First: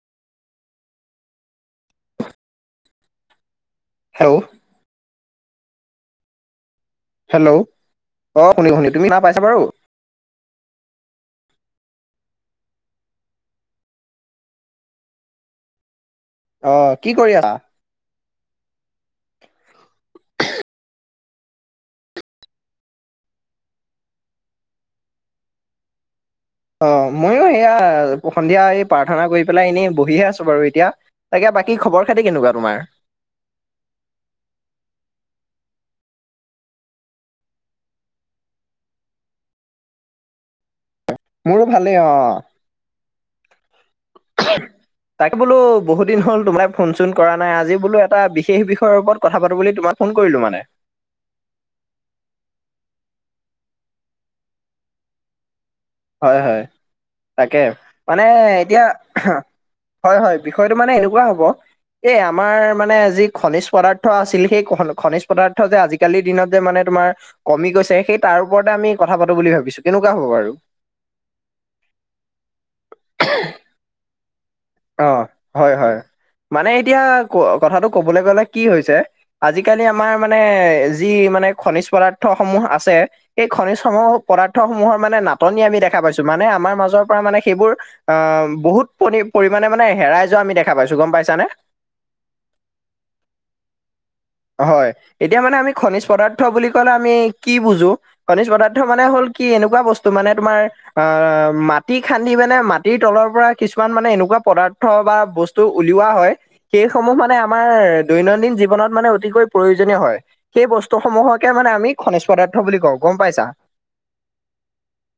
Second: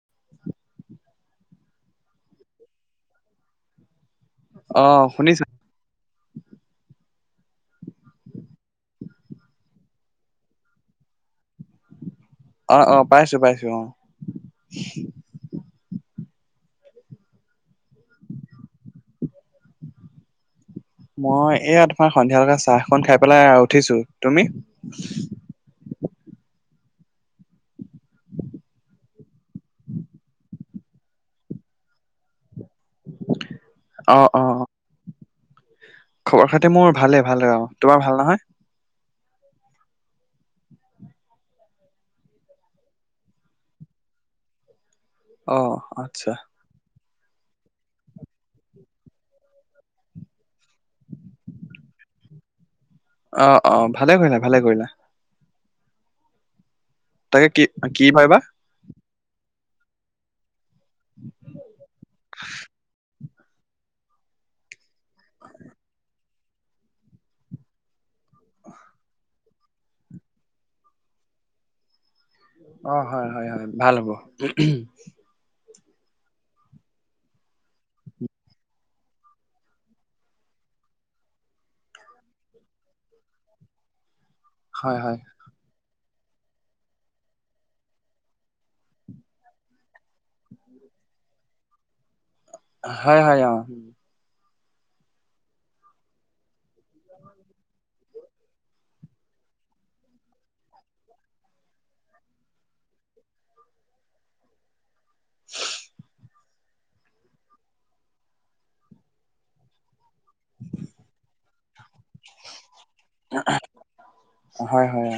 [inaudible] Hello ', অ, শুনিছো। Hello, অ, শুনি-শুনি তুমি শুনা পাইছা বাৰু। অ', অ', পাইছো-পাইছো অ, অ, কি কৰি আহা? [unintelligible] মই এয়া তোমাৰ সন্ধিয়া লগে চাহখন খাই পেলাই উঠিছো, তুমি? অ, মইয়ো এয়া সন্ধিয়া এই প্ৰাৰ্থনা কৰি পেলাই এনেই বহিহে আছো বাৰু এতিয়া। তাকে বাকী খবৰ খাতি কেনেকুৱা তোমাৰ? অ', অ', খবৰ খাতি মোৰ ভালে - ভালে আৰু তোমাৰ ভাল নহয়। মোৰো ভালেই অ, তাকে বোলো অ বহুত দিন আচ্ছা হ'ল তোমাৰ ফোন চোন কৰা নাই আজি বোলো এটা বিশেষ বিষয়ৰ ওপৰত কথা পাতো বুলি তোমাক ফোন কৰিলো মানে। অ অ ভালে কৰিলা, ভালে কৰিলা। হয় হয় তাকে কি কি মানে ভাবিবা এতিয়া হয় হয় বিষয়টো মানে এনেকুৱা হ'ব এই আমাৰ মানে যি খনিজ পদাৰ্থ আছিল সেই খনিজ পদাৰ্থ যে আজিকালিৰ দিনত যে মানে তোমাৰ কমি গৈছে সেই তাৰ ওপৰতে আমি কথা পাতো বুলি ভাবিছোঁ, কেনেকুৱা হ'ব বাৰু? অ হয় হয় হয় ভাল হ'ব। অ হয় হয় মানে এতিয়া ক কথাটো ক'বলৈ গ'লে কি হৈছে আজিকালি আমাৰ মানে যি মানে খনিজ পদাৰ্থ সমূহ আছে এই খনিজ সমূহ পদাৰ্থ সমূহৰ হয় হয় মানে নাপ- টনি আমি দেখা পাইছো মানে আমাৰ মাজৰ পৰা মানে সেইবোৰ আহ বহুত প- পৰিমানে মানে হেৰাই যোৱা আমি দেখা পাইছো গম পাইছানে। হয় হয় অ। হয় এতিয়া মানে আমি খনিজ পদাৰ্থ বুলি কলে আমি কি বুজোঁ খনিজ পদাৰ্থ মানে হল কি এনেকুৱা বস্তু মানে তোমাৰ অ মাটি খান্দি মানে মাটিৰ তলৰ পৰা কিছুমান মানে এনোক- এনেকুৱা পদাৰ্থ বা বস্তু উলিওৱা হয়। সেই সমূহ মানে আমাৰ দৈনন্দিন জীৱনত মানে অতিকৈ প্ৰয়োজনীয় হয়। সেই বস্তু সমূহকে মানে আমি খনিজ পদাৰ্থ বুলি কও গম পাইছা। অ হয় হয় অ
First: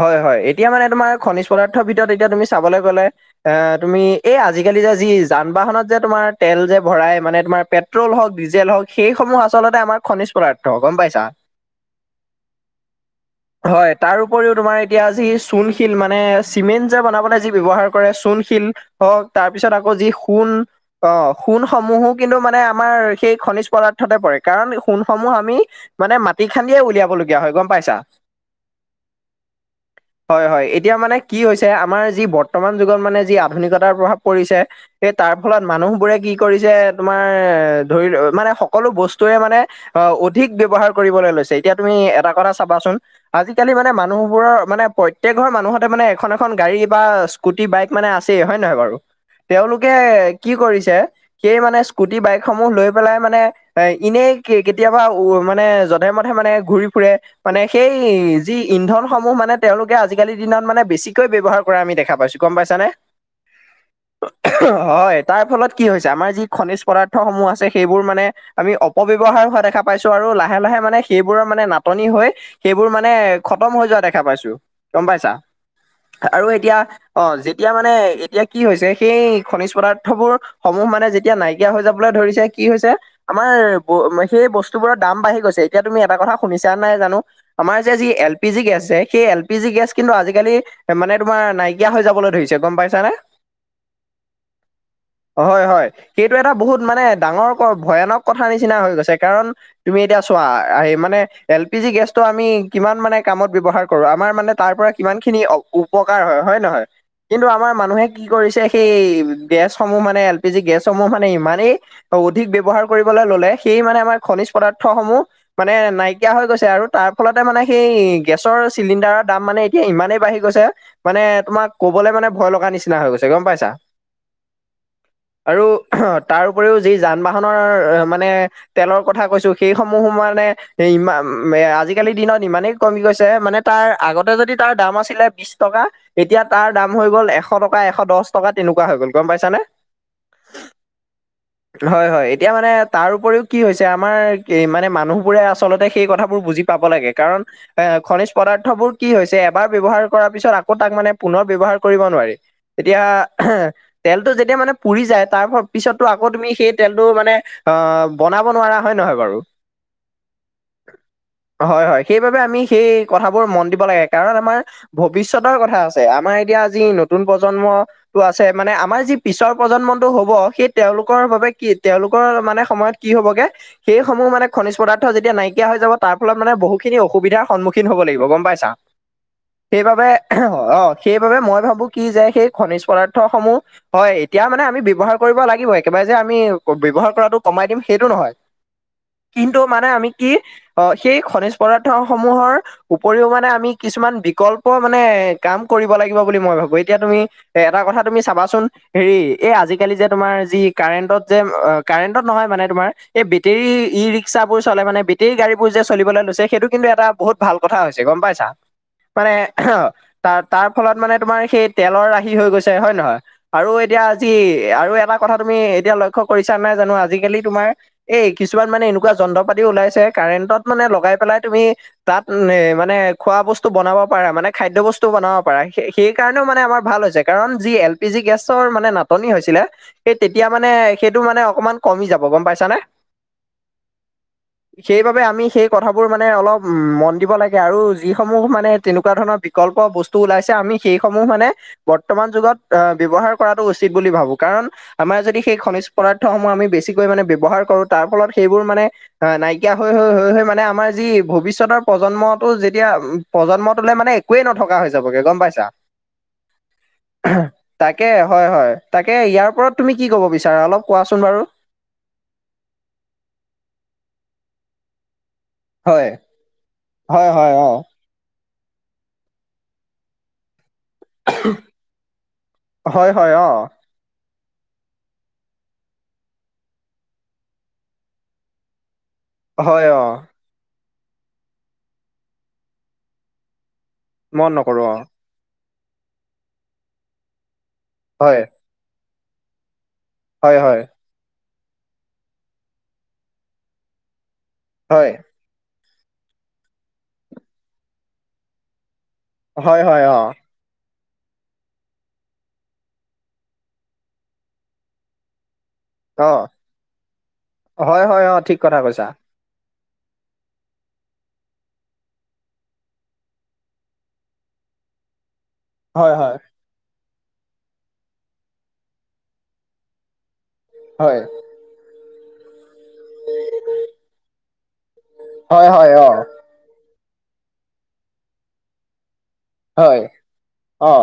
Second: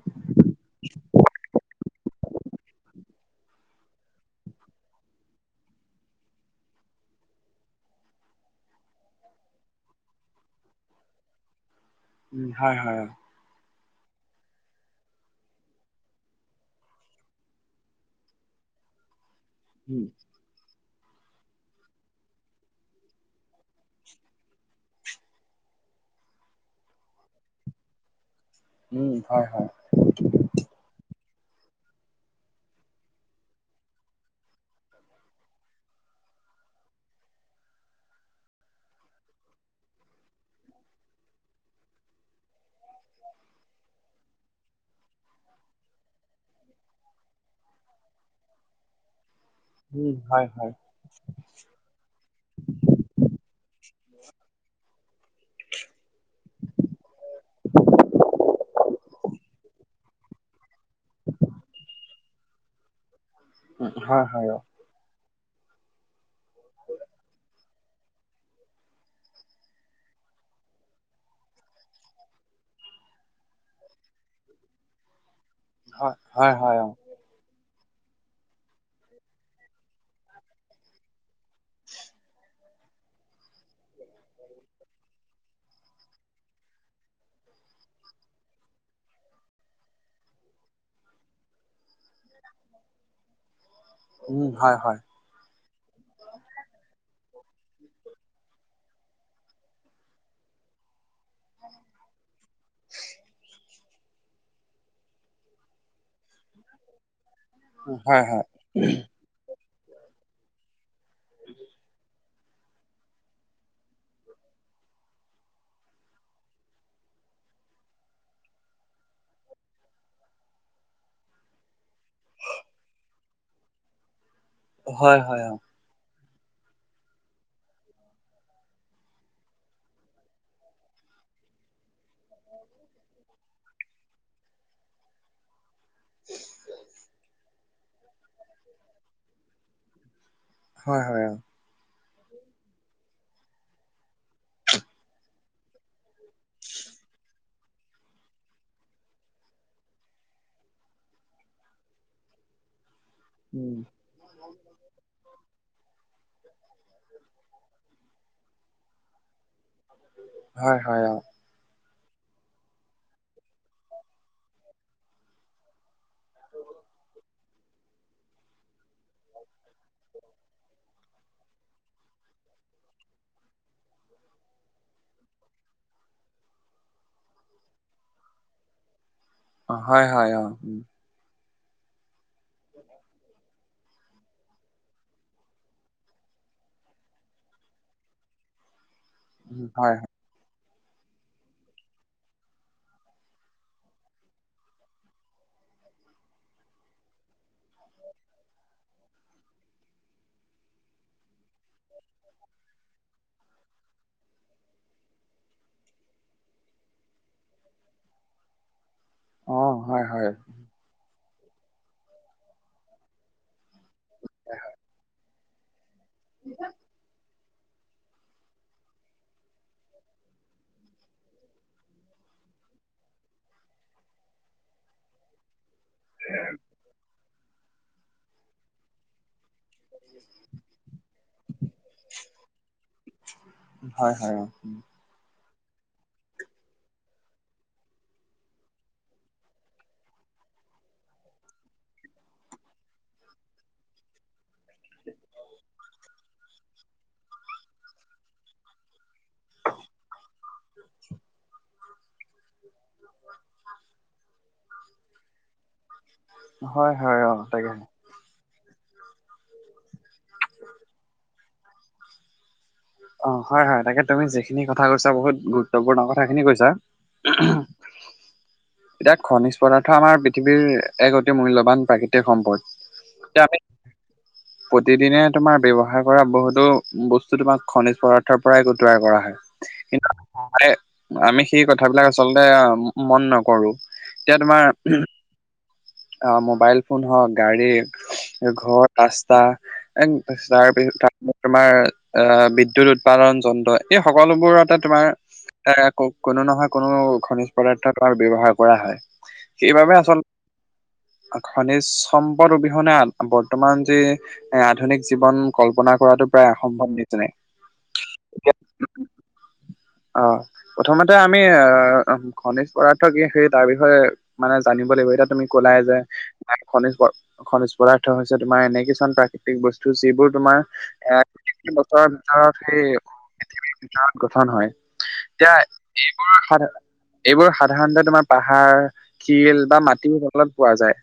হয় হয় এতিয়া মানে তোমাৰ খনিজ পদাৰ্থৰ ভিতৰত এতিয়া তুমি চাবলে গ'লে এ তুমি এই আজিকালি যে যি যান বাহনত যে তোমাৰ তেল যে ভৰাই মানে তোমাৰ পেট- ট্ৰল হওঁক, ডিজেল হওঁক, সেইসমূহ আচলতে আমাৰ খনিজ পদাৰ্থ গম পাইছা। ওম হয় হয়। হয় তাৰ উপৰিও তোমাৰ এতিয়া যি চূণশিল মানে চিমেন্ট যে বনাবে যি ব্যৱহাৰ কৰে। চূ- তূণশিল হওঁক তাৰপিছত আকৌ উম যি সোণ, অ সোণসমূহো কিন্তু মানে আমাৰ সেই খনিজ পদাৰ্থতে পৰে কাৰণ সোণসমূহ আমি মানে মাটি খান্দি উলিয়াব লগীয়া হয় গম পাইছা? উম, হয় হয়। হয় হয় এতিয়া মানে কি হৈছে আমাৰ যি বৰ্তমান যুগত মানে যি আধুনিকতাৰ প্ৰভাৱ পৰিছে সেই তাৰ ফলত মানুহ বোৰে কি কৰিছে তোমাৰ ধৰি মানে সকলো বস্তুৱে মানে অ অধিক ব্যৱহাৰ কৰিবলৈ লৈছে এতিয়া তুমি এটা কথা চাবাচোন। আজিকালি মানে মানুহবোৰৰ মানে প্ৰত্যয়েক ঘৰ মানুহতে মানে এখন এখন গাড়ী বা স্কুটি বাইক মানে আছে হয় নহয় বাৰু তেওঁলোকে উম হয় কি হয় কৰিছে সেই মানে স্কু- টি বাইকসমূহ লৈ পেলাই মানে এ এনেই কেতিয়াবা উ মানে যধে মধে মানে ঘূৰি ফুৰে। মানে সেই যি ইন্ধনসমূহ মানে তেওঁলোকে আজিকালি দিনত মানে বেছিকৈ ব্যৱহাৰ কৰা আমি দেখা পাইছো গম পাইছানে? ওম হয় হয় অ। হয় তাৰ ফলত কি হৈছে আমাৰ যি খনিজ পদাৰ্থ সমূহ আছে সেইবোৰ মানে আমি অপব্যৱহাৰ হোৱা দেখা পাইছো আৰু লাহে লাহে মানে সেইবোৰৰ মানে নাটনি হৈ সেইবোৰ মানে খতম হৈ যোৱা দেখা পাইছো, গম পাইছা। হয় আৰু হয় এতিয়া হয় অ যেত- এতিয়া মানে এতিয়া কি হৈছে সেই খনিজ পদাৰ্থ বোৰ সমূহ মানে যেতিয়া নাইকিয়া হৈ যাবলৈ ধৰিছে কি হৈছে আমাৰ সেই বস্তু বোৰৰ দাম বাঢ়ি গৈছে। এতিয়া তুমি এটা কথা শুনিছা নাই জানো। আমাৰ যে যি এল পি জি গেছ আছে সেই এল পি জি গেছ কিন্তু আজিকালি মানে তোমাৰ নাইকিয়া হৈ যাবলৈ ধৰিছে গম পাইছানে? উম, হয় হয়। হয়, হয় সেইটো এটা বহুত মানে ডাঙৰ ভয়ানক কথাাৰ নিচিনা হৈ গৈছে কাৰণ তুমি এতিয়া চোৱা আহ মানে এল পি জি গেছটো আমি কিমান মানে কামত ব্যৱহাৰ কৰো আমাৰ মানে তাৰ পৰা কিমান খিনি অ উপকাৰ হয় হয় নহয়? কিন্তু আমাৰ মানুহে হয় হয় কি হয় হয় কৰিছে সেই গেছসমূহ মানে এল পি জি গেছসমূহ মানে ইমানেই অধিক ব্যৱহাৰ কৰিবলৈ ললে সেই মানে আমাৰ খনিজ পদাৰ্থসমূহ মানে নাইকিয়া হৈ গৈছে আৰু তাৰ ফলতে মানে সেই গেছৰ চিলিণ্ডাৰৰ দাম মানে এতিয়া ইমানেই বাঢ়ি গৈছে। মানে তোমাক কবলৈ মানে ভয় লগা নিচিনা হৈ গৈছে গম পাইছা। অ হয় হয় আৰু অ, তাৰ উপৰিও যি যান বাহনৰ মানে তেলৰ কথা কৈছো সেইসমূহো মানে ইমান এ আজিকালিৰ দিনত ইমানেই কমি গৈছে মানে তাৰ আগতে যদি তাৰ দাম আছিলে বিশ টকা তেতিয়া তাৰ দাম হৈ গ'ল এশ টকা, এশ দহ টকা তেনেকুৱা হৈ গ'ল গম পাইছা নে? হয়, হয় অ। হয়, হয় এতিয়া মানে তাৰ উপৰিও কি হৈছে আমাৰ মানে মানুহবোৰে আচলতে সেই কথা বোৰ বুজি পাব লাগে কাৰণ এ খনিজ পদাৰ্থ বোৰ কি হৈছে এবাৰ ব্যৱহাৰ কৰাৰ পিছত আকৌ তাক মানে পুনৰ ব্যৱহাৰ কৰিব নোৱাৰি। এতিয়া উম তেলটো যেতিয়া মানে পুৰি যায় তাৰ পিছতো আকৌ তুমি সেই তেলটো মানে অ, বনাব নোৱাৰা হয় নহয় বাৰু। হয়, হয় অ। হয়, হয় সেইবাবে আমি সেই কথাবোৰ মন দিব লাগে কাৰণ আমাৰ ভৱিষ্যতৰ কথা আ ছে আমাৰ এতিয়া আজি নতুন প্ৰজন্ম টো আছে মানে আমাৰ যি পিছৰ প্ৰজন্মটো হ'ব সেই তেলোকৰ বাবে কি তেওঁলোকৰ মানে সময়ত কি হ'বগে সেইসমূহ মানে খনিজ পদাৰ্থ যেতিয়া নাইকিয়া হৈ যাব তাৰ ফলত মানে বহুখিনি অসুবিধাৰ সন্মূখীন হব লাগিব গম পাইছা? অ হয় সেইবাবে হয় উম, অ, সেইবাবে মই ভাবো কি যে সেই খনিজ পদাৰ্থ সমূহ হয়, এতিয়া মানে আমি ব্যৱহাৰ কৰিব লাগিব একেবাৰে যে আমি ব্যৱহাৰ কৰাটো কমাই দিম সেইটো নহয়। কিন্তু উম, মানে হয় আমি হয় কি অ সেই খনিজ পদাৰ্থ সমূহৰ উপৰিও মানে আমি কিছুমান বিকল্প মানে কাম কৰিব লাগিব বুলি মই ভাবো এতিয়া তুমি এটা কথা তুমি চাবাচোন হেৰি এই আজিকালি যে তোমাৰ যি কাৰেণ্টত যে কাৰেণ্টত নহয় মানে তোমাৰ এই বেটেৰী ই ৰিক্সাবোৰ চলে মানে বেটেৰিৰ গাড়ীবোৰ যে চললৈ লৈছে সেইটো কিন্তু এটা বহুত ভাল কথা হৈছে গম পাইছা? মানে অ আহ হয় হয় তাৰ তাৰ ফলত মানে তোমাৰ সেই তেলৰ ৰাহি হৈ গৈছে হয় নহয়। আৰু এতিয়া আজি আৰু এটা কথা তুমি এতিয়া লক্ষ্য কৰিছা নাই জানো আজিকালি তোমাৰ এই কিছুমান মানে এনেকুৱা যন্ত্ৰ পাতিও ওলাইছে কাৰেণ্টত মানে লগাই পেলাই তুমি তাত এ মানে খোৱা বস্তু বনাব পাৰা মানে খাদ্য বস্তুও বনাব পাৰা সেই সেই কাৰণেও মানে আমাৰ ভাল হৈছে কাৰণ যি এল পি জি গেছৰ মানে নাটনি হৈছিলে। সেই তেতিয়া মানে সেইটো মানে অকমান কমি যাব গম পাইছানে? হয় হয়। সেইবাবে আমি সেই কথাবোৰ মানে অলপ মন দিব লাগে আৰু যিসমূহ মানে তেনেকুৱা ধৰণৰ বিকল্প বস্ টো ওলাইছে আমি সেইসমূহ মানে বৰ্তমান যুগত আহ ব্যৱহাৰ উচিত বুলি ভাবো কাৰণ আমাৰ যদি সেই খনিজ পদাৰ্থসমূহ আমি বেছিকৈ মানে ব্যৱহাৰ কৰোঁ তাৰ ফলত সেইবোৰ মানে অ নাইকিয়া হৈ হৈ হৈ হৈ মানে আমাৰ যি ভৱিষ্যতৰ প্ৰজন্মটো যেতিয়া প্ৰজন্মটোলৈ মানে একোৱে নথকা হৈ যাবগে গম পাইছা হয় হয় অ তাকে তাকে হয় হয় তাকে ইয়াৰ ওপৰত তুমি কি ক'ব বিচাৰা অলপ কোৱাচোন বাৰু অ হয় হয় তাকে তুমি যিখিনি কথা কৈছা বহুত গুৰুত পূৰ্ণ হয় কথাখিনি কৈছা হয় হয় অ এতিয়া খনিজ পদাৰ্থ আমাৰ পৃথিৱীৰ এক অতি মূল্যবান প্ৰাকৃতিক সম্পদ হয় হয় এতিয়া অ আমি প্ৰতিদিনে তোমাৰ ব্যাৱহাৰ কৰা বহুতো বস্তু তোমাক খনিজ পদাৰ্থৰ পৰাই আকৌ তৈয়াৰ কৰা হয় হয় অ আৰে আমি সেই কথাবিলাক আচলতে মন নকৰো এতিয়া মন নকৰো অ তোমাৰ অ, মোবাইল ফোন হওঁক গাড়ী হয়। ঘৰ ৰাস্তা এ হয় হয় তাৰপিছত তাৰ তোমাৰ এ বিদ্যুৎ উৎপাদন যন্ত্ৰ এই সকলোবোৰতে তোমাৰ এ কোনো নহয় কোনো খনিজ পদাৰ্থতাৰ ব্যৱহাৰ কৰা হয়। হয়- সেইবাবে হয় অ। আচল খনিজ সম্পদ অবিহনে বৰ্তমান যে এ আধুনিক জীৱন কল্পনা কৰাটো অ প্ৰায় অসম্ভৱ নিচিনাই। হয় -হয় অ, ঠিক কথা কৈছা। অ, প্ৰথমতে আমি আহ খনিজ পদাৰ্থ কি সেই তাৰ বিষয়ে মানে জানিব লাগিব এতিয়া তুমি ক'লাই যে হয় হয় খনিজ -খনিজ পদাৰ্থ হৈছে তোমাৰ এনে কিছুমান প্ৰাকৃতিক বস্তু যিবোৰ তোমাৰ হয় এ [unintelligible] বছৰৰ ভিতৰত সেই পৃথিৱীৰ ভিতৰত গঠন হয়। এতিয়া হয় হয় অ এইবোৰ সাধ এইবোৰ সাধাৰণতে তোমাৰ পাহাৰ শিল বা হয় মাটিৰ [unintelligible] পোৱা অ যায়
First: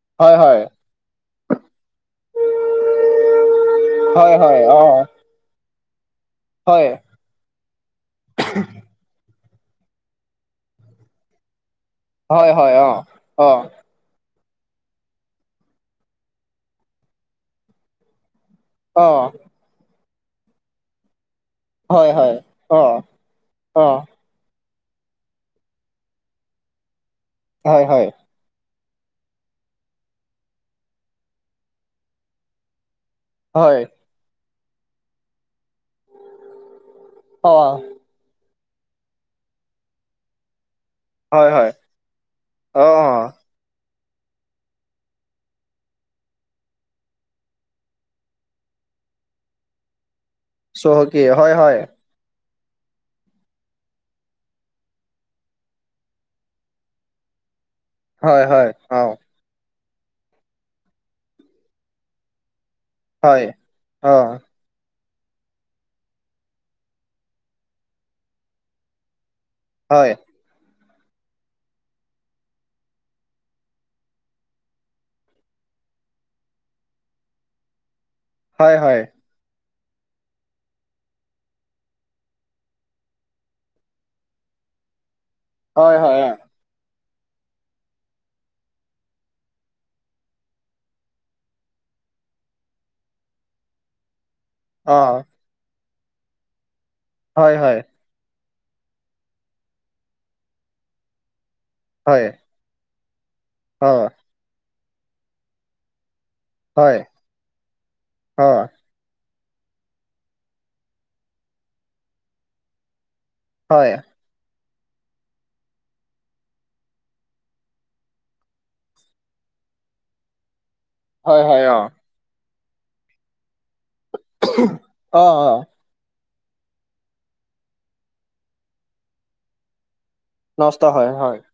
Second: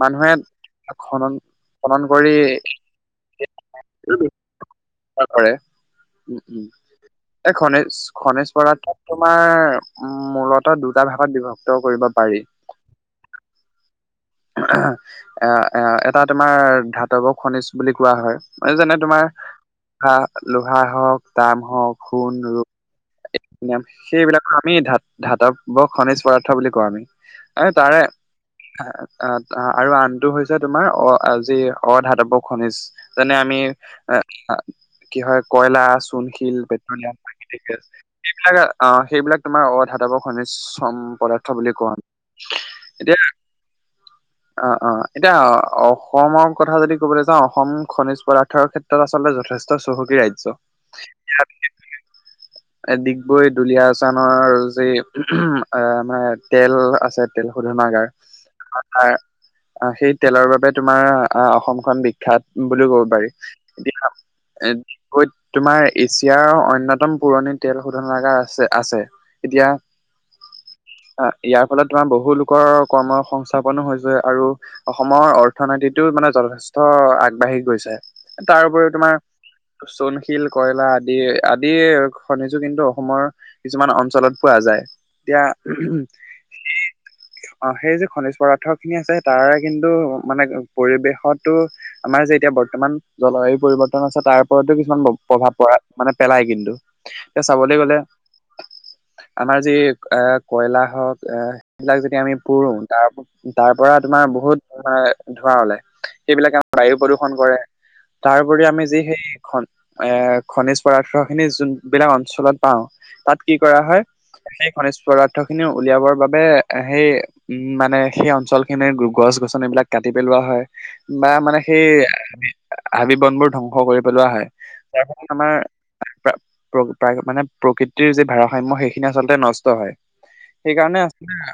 মানুহে হয় হয় খনন খনন কৰি [unintelligible] হয় হয় অ, কৰে উম - উম হয় এ খনিজ খনিজ পদাৰ্থ তোমাৰ মূলত দুটা ভাগত বিভক্ত কৰিব। পাৰি হয়- হয় অ', অ',। এ, এ এটা তোমাৰ ধাতৱ খনিজ বুলি কোৱা হয় এ যেনে অ তোমাৰ হা লোহা হওঁক তাম অহ, হয় হয় সোণ, ৰূপ অ অ [unintelligible] সেইবিলাক আমি ধাত -ধাতব খনিজ পদাৰ্থ বুলি কওঁ আমি- আমি হয় তাৰে হয় অ', অ', আৰু আনটো হৈছে তোমাৰ অ, আজি অধাতৱ খনিজ। যেনে আমি হয় এ কি হয় কয়লা, চুণশিল, পেট্ৰলিয়াম বাকি অ ঠিকে আছে সেইবিলাক অ, সেইবিলাক তোমাৰ অধাতব খনিজ শ্ৰম হয় পদাৰ্থ হয় বুলি কও আমি। অ এতিয়া অ', অ', এতিয়া অসমৰ কথা যদি ক'বলে যাওঁ অসম খনিজ পদাৰ্থৰ ক্ষেত ত্ৰত আচলতে যথেষ্ট চহকী ৰাজ্য। চহকী হয়- হয়। এ ডিগবৈ, দুলিয়াজান ৰ যে [unintelligible] তেল আছে তেল শোধনাগাৰ হয় হয় অ [unintelligible] সেই তেলৰ বাবে তোমাৰ আহ, অসমখন বিখ্যাত বুলি ক'ব পাৰি হয় [unintelligible] অ ডিগবৈত তোমাৰ এছিয়াৰ অন্যতম পুৰণি তেল শোধনাগাৰ আছে -আছে এতিয়া হয়। অ, ইয়াৰ ফলত তোমাৰ বহু লোকৰ কৰ্ম সংস্থ স্থাপনো হৈছে আৰু অসমৰ অৰ্থনৈতিটো মানে যথেষ্ট আগবাঢ়ি গৈছে। এ হয় তাৰপৰিও হয় তোমাৰ চোণশিল, কয়লা আদিয়ে - আদিয়ে খনিজো কিন্তু অসমৰ কিছুমান অঞ্চলত পোৱা যায় এতিয়া হয় হয় সেই- সেই যে খনিজ পদাৰ্থ খিনি আছে তাৰে কিন্তু মানে পৰিৱেশতো আমাৰ যে এতিয়া বৰ্তমান জলবায়ু পৰিৱৰ্তন আছে তাৰ ওপৰতো অ কিছুমান প্ৰভাৱ পৰা মানে পেলায় কিন্তু এতিয়া হয় চাবলৈ হয় গ'লে আমাৰ যি এ কয়লা হওক আহ সেইবিলাক যদি হয় আমি পুৰো তাৰ- তাৰ অ পৰা তোমাৰ বহুত [unintelligible] ধোঁৱা ওলাই এইবিলাক বায়ু হয় প্ৰদূষন কৰে অ তাৰউপৰি আমি যি সেই খন এ খনিজ পদাৰ্থ খিনি যোন বিলাক অঞ্চলত পাওঁ তাত কি কৰা হয় সেই খনিজ পদাৰ্থ খিনি উলিয়াবৰ বাবে সেই উম, মানে সেই অঞ্চল খিনিৰ গছনি বিলাক কাটি পেলোৱা হয় বা হয় মানে হয় অ'। সেই হাবি বন বোৰ ধ্বংস কৰি পেলোৱা হয়। তাৰ অ', পিছত আমাৰ অ', মানে প্ৰকৃতিৰ যি ভাৰসাময় সেইখিনি আচলতে নষ্ট হয়। নষ্ট সেইকাৰণে হয় হয়। আচতে,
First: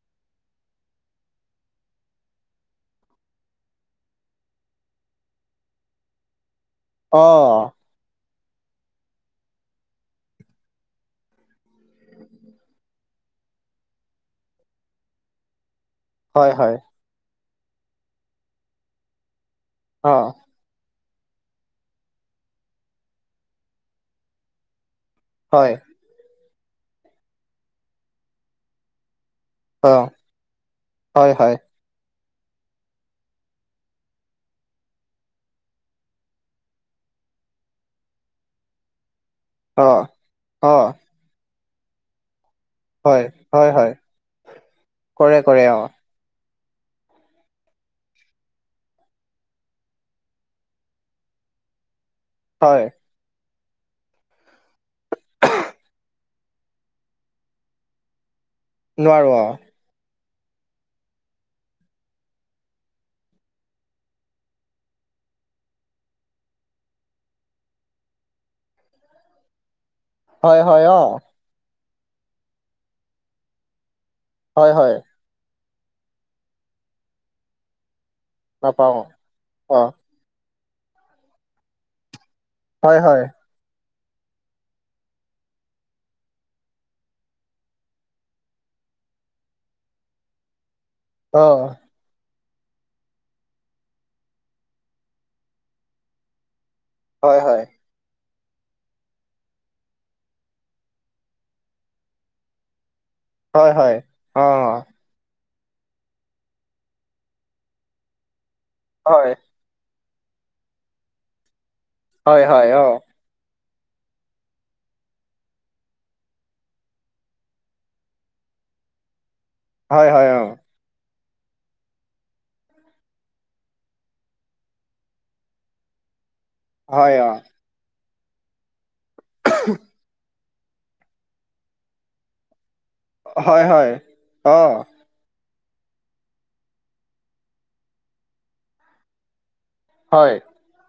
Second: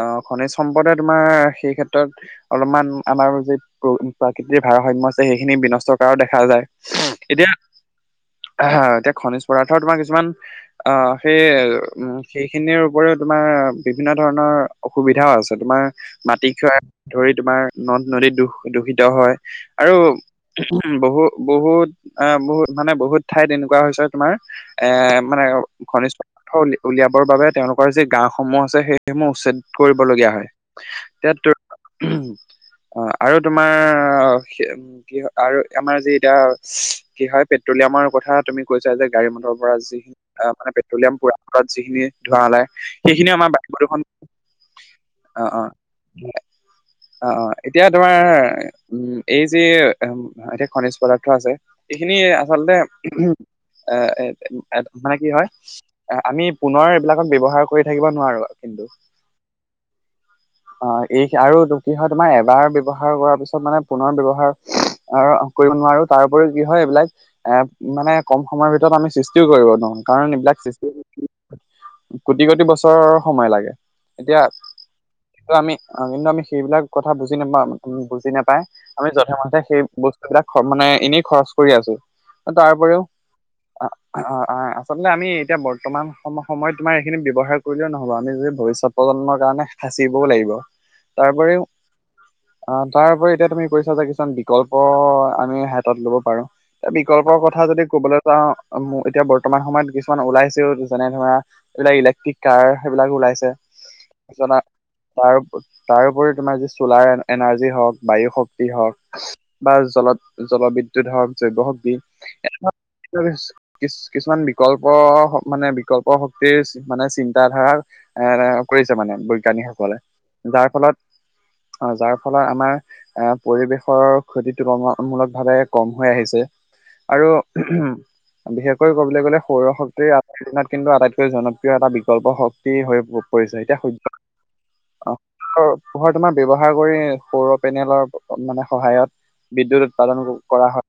অ খনিজ সম্পদে তোমাৰ সেই ক্ষেত্ৰত অলপমান আমাৰ যি প্ৰাকৃতিৰ ভাৰসাম্য আছে, সেইখিনি বিনষ্ট কৰা দেখা যায়। এতিয়া অ', আহ'আ, এতিয়া খনিজ পদাৰ্থ তোমাৰ কিছুমান অ সেই উ সেইখিনিৰ ওপৰিও তোমাৰ বিভিন্ন ধৰণৰ অসুবিধাও আছে। তোমাৰ মাটি হয় হয়। খ্যয় ধৰি তোমাৰ নদ-নদী দষ দূষিত হয় আৰু অ', বহুত বহুত আহ বহুত মানে বহুত ঠাইত এনেকুৱা হৈছে তোমাৰ, এ মানে হয়। ঘনিষ্ঠ পদাৰ উলিয়াবৰ বাবে তেওঁলোকৰ যি গাঁওসমূহ আছে, সেইসমূহ উচ্ছেদ অ', কৰিবলগীয়া হয়। হয় হয়। তাত উ অ আৰু তোমাৰ কি হয় আৰু আমাৰ যি এতিয়া কি হয় পেট্ৰলিয়ামৰ কথা তুমি কৈছা যে, অ', গাড়ী-মটৰ যি মানে অ', পেট্ৰলিয়াম পুৰাত যিখিনি ধোৱ ওলাই হয় সেইখিনি আমাৰ হয় হয়। বায়ুপদূৰষণ কৰে অ অ, কৰে অ অ এতিয়া তোমাৰ উ এই যি এতিয়া খনিজ পদাৰ্থ আছে। এইখিনি আচলতে হয়। এ মানে কি হয়! আমি পুনৰ এইবিলাকত ব্যৱহাৰ কৰি থাকিব নোৱাৰো কিন্তু। নোৱাৰো অ', অ এই আৰু কি হয় তোমাৰ এবাৰ ব্যৱহাৰ কৰাৰ পিছত মানে পুনৰ ব্যৱহাৰ কৰিব নোৱাৰো। তাৰপৰিও কি হয় এইবিলাক এ মানে কম সময়ৰ ভিতৰত আমি সৃষ্টিও কৰিব নোৱাও। কাৰণ এইবিলা হয় হয় অ', সূষ্টি কোটি কোটি বছৰৰ সময় লাগে। এতিয়া হয় হয়। আমি কিন্তু আমি সেইবিলাক কথা বুজি নাপাওঁ, বুজি নাপ পাই নাপাওঁ আমি যধে মথে সেই অ', বস্তু বিলাক মানে এনেই খৰচ কৰি আছো। হয় তাৰপৰেও হয়। অ অ অ, আচলতে আমি এতিয়া বৰ্তমান সম সময়ত তোমাৰ এইখিনি ব্যৱহাৰ কৰিলেও নহব। আমি যদি ভৱিষ্যত প্ৰজন্মৰ কাৰণে সাঁচিবও লাগিব। অ', তাৰপৰিও অ তাৰপৰিও এতিয়া তুমি কৈছা যে, কিছুমান বিকল্প আমি হাতত লব পাৰো। বিকল্পৰ হয় কথা হয়। যদি কবলৈ যাওঁ, ম এতিয়া বৰ্তমান সময়ত কিছুমান ওলাইছো যেনে ধৰা, এইবিলাক ইলেক্ট্ৰিক কাৰ সেইবিলাক ওলাইছে, হয় হয়। অ', তাৰ তাৰ ওপৰি তোমাৰ যি চলাৰ এনাৰ্জি হওক, বায়ু শক্তি হওক, হয়। বা জলত জলবিদ্যুৎ হওক, জৈৱ শক্ত। হয় হয় অ। কিছুমান বিকল্প মানে বিকল্প শক্তিৰ মানে চিন্ত ধাৰাৰ এ কৰিছে মানে বৈজ্ঞানিকস হয় হয় অ। তাৰ ফলত অ, যাৰ ফলত আমাৰ আহ পৰিৱেশৰ ক্ষতি তুলনামূলক ভাৱে কম হৈ আহিছে হয় আৰু অ', উহু, বিশেষকৈ ক'বলৈ গ'লে সৌৰ শক্তিৰ দিনত কিন্তু আটাইতকৈ জনপ্ৰিয় এটা বিকল্প শক্তি হৈ পৰিছে হয় হয়, অঁ। পোহৰত তোমাৰ ব্যৱহাৰ কৰি সৌৰ পেনেলৰ মানে সহায়ত, বিদ্যুত উৎপাদন হয়। কৰা হয়।